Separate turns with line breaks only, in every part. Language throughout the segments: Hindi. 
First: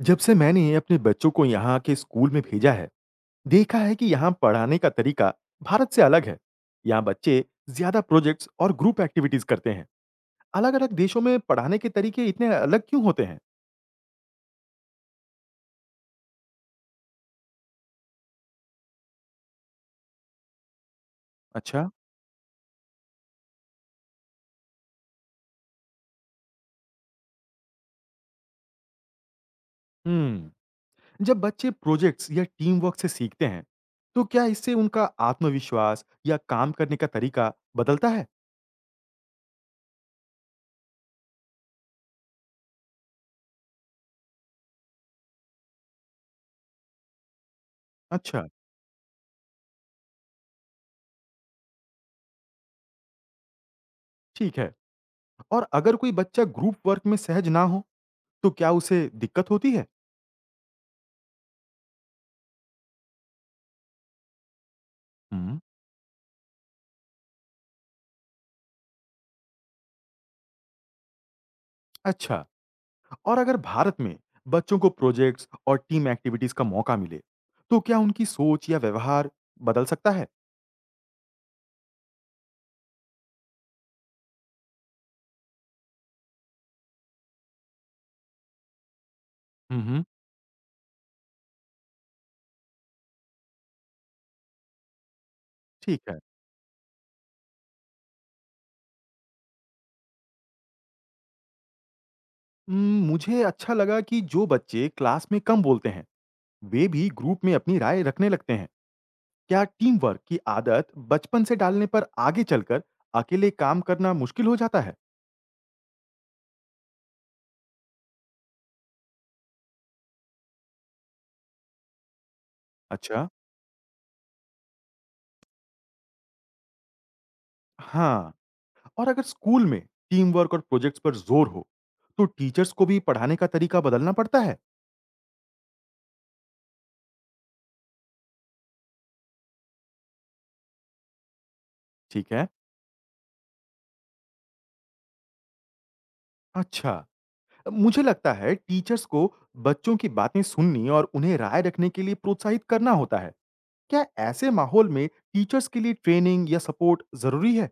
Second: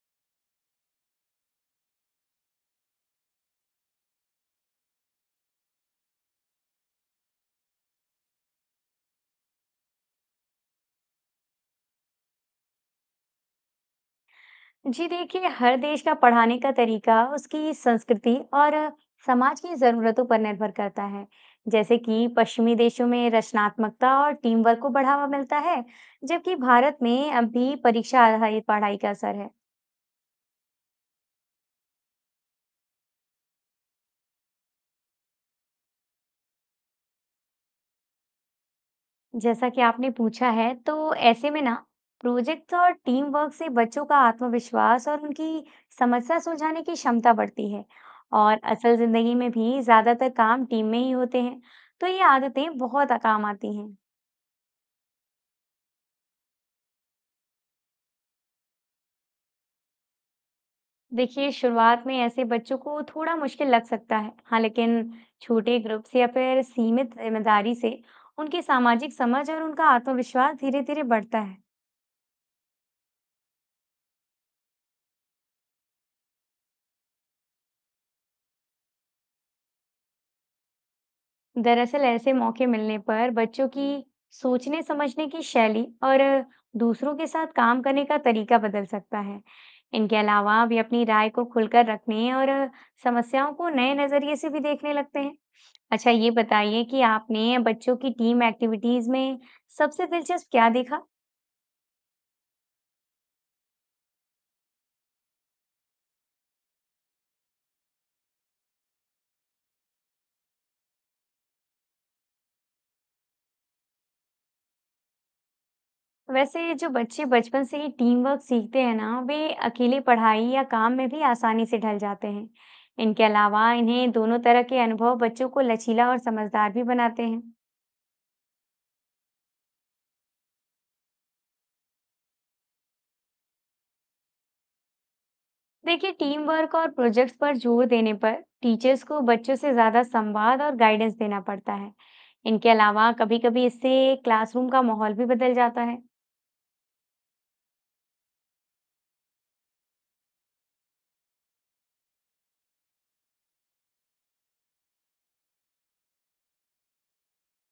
जब से मैंने अपने बच्चों को यहाँ के स्कूल में भेजा है, देखा है कि यहाँ पढ़ाने का तरीका भारत से अलग है। यहाँ बच्चे ज्यादा प्रोजेक्ट्स और ग्रुप एक्टिविटीज करते हैं। अलग-अलग देशों में पढ़ाने के तरीके इतने अलग क्यों होते हैं?
जी देखिए, हर देश का पढ़ाने का तरीका उसकी संस्कृति और समाज की जरूरतों पर निर्भर करता है।
अच्छा।
जैसे कि पश्चिमी देशों में रचनात्मकता और टीम वर्क को बढ़ावा मिलता है, जबकि भारत में अब भी परीक्षा आधारित पढ़ाई का असर है।
हम्म, जब बच्चे प्रोजेक्ट्स या टीम वर्क से सीखते हैं, तो क्या इससे उनका आत्मविश्वास या काम करने का तरीका बदलता है?
जैसा कि आपने पूछा है, तो ऐसे में ना, प्रोजेक्ट्स और टीम वर्क से बच्चों का आत्मविश्वास और उनकी समस्या सुलझाने की क्षमता बढ़ती है।
अच्छा।
और असल जिंदगी में भी ज्यादातर काम टीम में ही होते हैं, तो ये आदतें बहुत काम आती हैं।
ठीक है। और अगर कोई बच्चा ग्रुप वर्क में सहज ना हो, तो क्या उसे दिक्कत होती है?
देखिए, शुरुआत में ऐसे बच्चों को थोड़ा मुश्किल लग सकता है, हाँ, लेकिन
हम्म।
छोटे ग्रुप से या फिर सीमित जिम्मेदारी से उनकी सामाजिक समझ और उनका आत्मविश्वास धीरे धीरे बढ़ता है।
अच्छा। और अगर भारत में बच्चों को प्रोजेक्ट्स और टीम एक्टिविटीज का मौका मिले तो क्या उनकी सोच या व्यवहार बदल सकता है?
दरअसल, ऐसे मौके मिलने पर बच्चों की सोचने समझने की शैली और दूसरों के साथ काम करने का तरीका बदल सकता है।
हम्म।
इनके अलावा वे अपनी राय को खुलकर रखने और समस्याओं को नए नजरिए से भी देखने लगते हैं।
ठीक
अच्छा,
है।
ये बताइए कि आपने बच्चों की टीम एक्टिविटीज में सबसे दिलचस्प क्या देखा?
मुझे अच्छा लगा कि जो बच्चे क्लास में कम बोलते हैं वे भी ग्रुप में अपनी राय रखने लगते हैं। क्या टीम वर्क की आदत बचपन से डालने पर आगे चलकर अकेले काम करना मुश्किल हो जाता है?
वैसे, जो बच्चे बचपन से ही टीम वर्क सीखते हैं ना, वे अकेले पढ़ाई या काम में भी आसानी से ढल जाते हैं। इनके
अच्छा।
अलावा इन्हें दोनों तरह के अनुभव बच्चों को लचीला और समझदार भी बनाते हैं।
हाँ। और अगर स्कूल में टीम वर्क और प्रोजेक्ट्स पर जोर हो तो टीचर्स को भी पढ़ाने का तरीका बदलना पड़ता है।
देखिए, टीम वर्क और प्रोजेक्ट्स पर जोर देने पर टीचर्स को बच्चों से ज्यादा संवाद और गाइडेंस देना पड़ता है।
ठीक है।
इनके अलावा कभी-कभी इससे क्लासरूम का माहौल भी बदल जाता है।
अच्छा। मुझे लगता है टीचर्स को बच्चों की बातें सुननी और उन्हें राय रखने के लिए प्रोत्साहित करना होता है। क्या ऐसे माहौल में टीचर्स के लिए ट्रेनिंग या सपोर्ट जरूरी है?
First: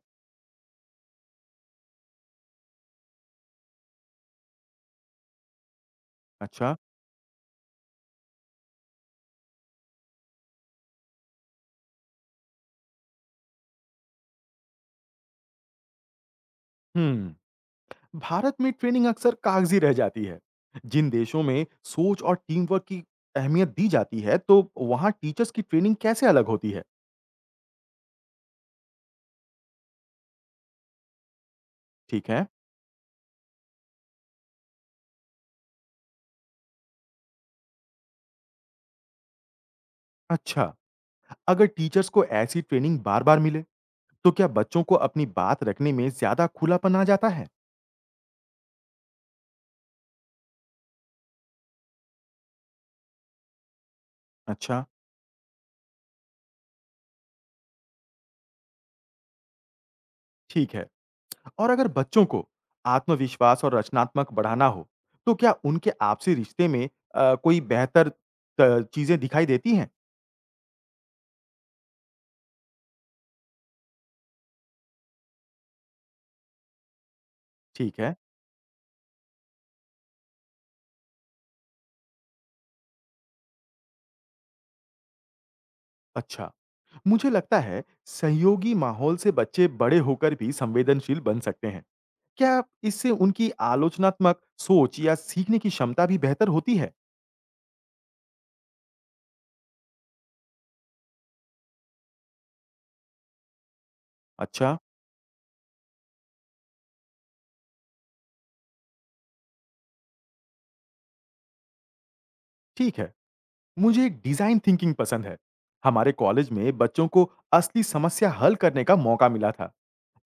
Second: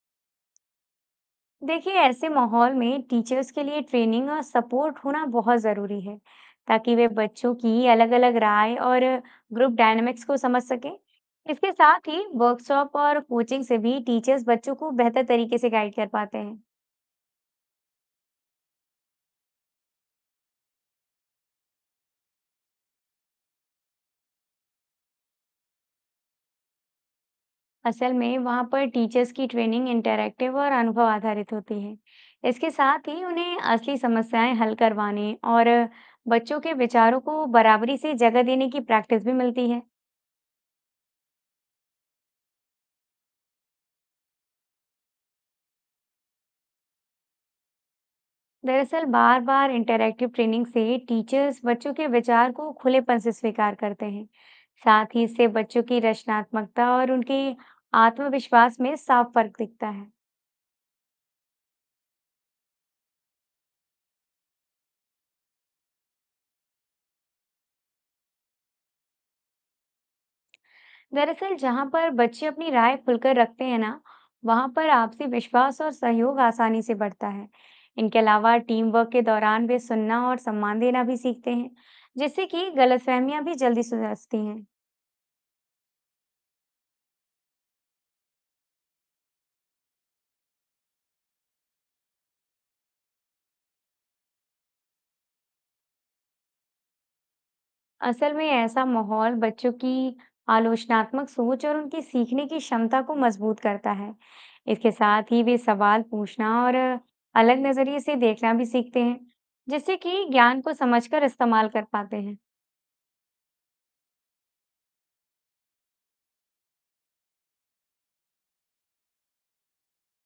देखिए, ऐसे माहौल में टीचर्स के लिए ट्रेनिंग और सपोर्ट होना बहुत ज़रूरी है,
अच्छा।
ताकि वे बच्चों की अलग-अलग राय और ग्रुप डायनामिक्स को समझ सकें। इसके साथ ही वर्कशॉप और कोचिंग से भी टीचर्स बच्चों को बेहतर तरीके से गाइड कर पाते हैं।
हम्म। भारत में ट्रेनिंग अक्सर कागजी रह जाती है। जिन देशों में सोच और टीम वर्क की अहमियत दी जाती है तो वहाँ टीचर्स की ट्रेनिंग कैसे अलग होती है?
असल में वहाँ पर टीचर्स की ट्रेनिंग इंटरैक्टिव और अनुभव आधारित होती है।
ठीक है।
इसके साथ ही उन्हें असली समस्याएं हल करवाने और बच्चों के विचारों को बराबरी से जगह देने की प्रैक्टिस भी मिलती है।
अच्छा। अगर टीचर्स को ऐसी ट्रेनिंग बार बार मिले तो क्या बच्चों को अपनी बात रखने में ज्यादा खुलापन आ जाता है?
दरअसल, बार बार इंटरैक्टिव ट्रेनिंग से टीचर्स बच्चों के विचार को खुलेपन से स्वीकार करते हैं।
अच्छा।
साथ ही इससे बच्चों की रचनात्मकता और उनके आत्मविश्वास में साफ फर्क दिखता है।
ठीक है। और अगर बच्चों को आत्मविश्वास और रचनात्मक बढ़ाना हो, तो क्या उनके आपसी रिश्ते में कोई बेहतर त चीज़ें दिखाई देती हैं?
दरअसल, जहाँ पर बच्चे अपनी राय खुलकर रखते हैं ना, वहाँ पर आपसी विश्वास और सहयोग आसानी से बढ़ता है।
ठीक है।
इनके अलावा टीम वर्क के दौरान वे सुनना और सम्मान देना भी सीखते हैं, जिससे कि गलतफहमियां भी जल्दी सुधरती हैं।
अच्छा। मुझे लगता है सहयोगी माहौल से बच्चे बड़े होकर भी संवेदनशील बन सकते हैं। क्या इससे उनकी आलोचनात्मक सोच या सीखने की क्षमता भी बेहतर होती है?
असल में ऐसा माहौल बच्चों की आलोचनात्मक सोच और उनकी सीखने की क्षमता को मजबूत करता है।
अच्छा।
इसके साथ ही वे सवाल पूछना और अलग नजरिए से देखना भी सीखते हैं, जिससे कि ज्ञान को समझकर इस्तेमाल कर पाते हैं।
ठीक है। मुझे डिजाइन थिंकिंग पसंद है। हमारे कॉलेज में बच्चों को असली समस्या हल करने का मौका मिला था।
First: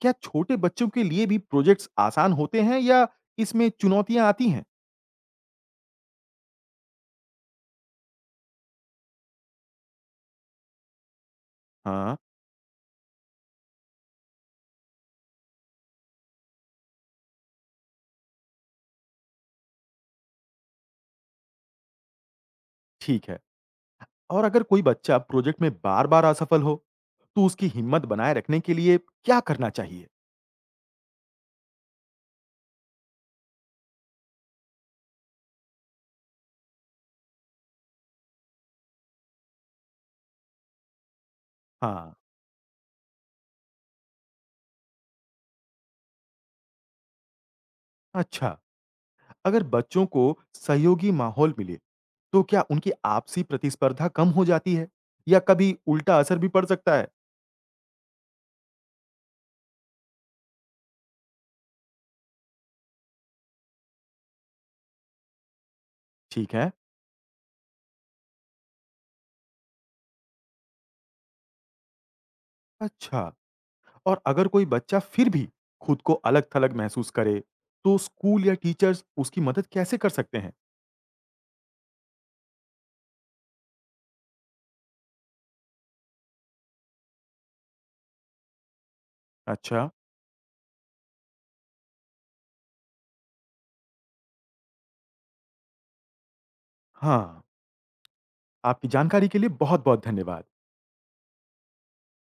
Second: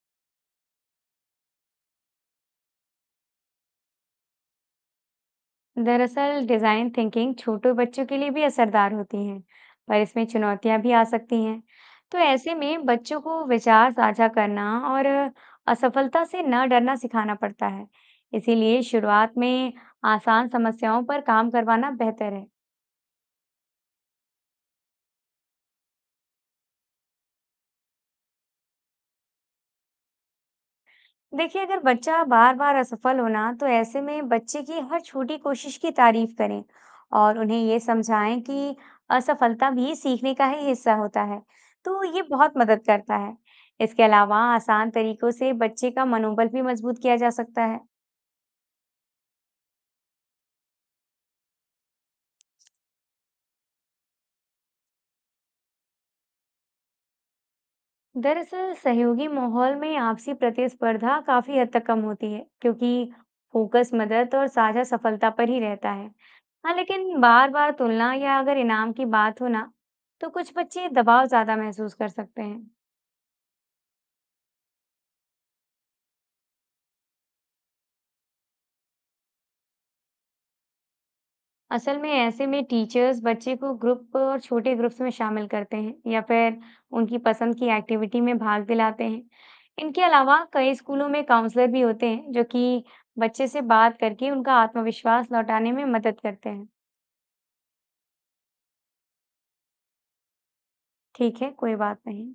क्या छोटे बच्चों के लिए भी प्रोजेक्ट्स आसान होते हैं या इसमें चुनौतियां आती हैं?
दरअसल, डिजाइन थिंकिंग छोटे बच्चों के लिए भी असरदार होती है, पर इसमें चुनौतियां भी आ सकती हैं।
हाँ।
तो ऐसे में बच्चों को विचार साझा करना और असफलता से न डरना सिखाना पड़ता है। इसीलिए शुरुआत में आसान समस्याओं पर काम करवाना बेहतर है।
ठीक है। और अगर कोई बच्चा प्रोजेक्ट में बार बार असफल हो तो उसकी हिम्मत बनाए रखने के लिए क्या करना चाहिए?
देखिए, अगर बच्चा बार बार असफल होना, तो ऐसे में बच्चे की हर छोटी कोशिश की तारीफ करें और उन्हें ये समझाएं कि असफलता भी सीखने का ही हिस्सा होता है। तो
हाँ।
ये बहुत मदद करता है। इसके अलावा आसान तरीकों से बच्चे का मनोबल भी मजबूत किया जा सकता है।
अच्छा। अगर बच्चों को सहयोगी माहौल मिले तो क्या उनकी आपसी प्रतिस्पर्धा कम हो जाती है या कभी उल्टा असर भी पड़ सकता है?
दरअसल, सहयोगी माहौल में आपसी प्रतिस्पर्धा काफी हद तक कम होती है, क्योंकि फोकस मदद और साझा सफलता पर ही रहता है।
ठीक है।
हाँ लेकिन बार बार तुलना या अगर इनाम की बात हो ना, तो कुछ बच्चे दबाव ज्यादा महसूस कर सकते हैं।
अच्छा। और अगर कोई बच्चा फिर भी खुद को अलग-थलग महसूस करे, तो स्कूल या टीचर्स उसकी मदद कैसे कर सकते हैं?
असल में ऐसे में टीचर्स बच्चे को ग्रुप और छोटे ग्रुप्स में शामिल करते हैं, या फिर उनकी पसंद की एक्टिविटी में भाग दिलाते हैं।
अच्छा।
इनके अलावा कई स्कूलों में काउंसलर भी होते हैं, जो कि बच्चे से बात करके उनका आत्मविश्वास लौटाने में मदद करते हैं।
हाँ। आपकी जानकारी के लिए बहुत-बहुत धन्यवाद।
ठीक है, कोई बात नहीं।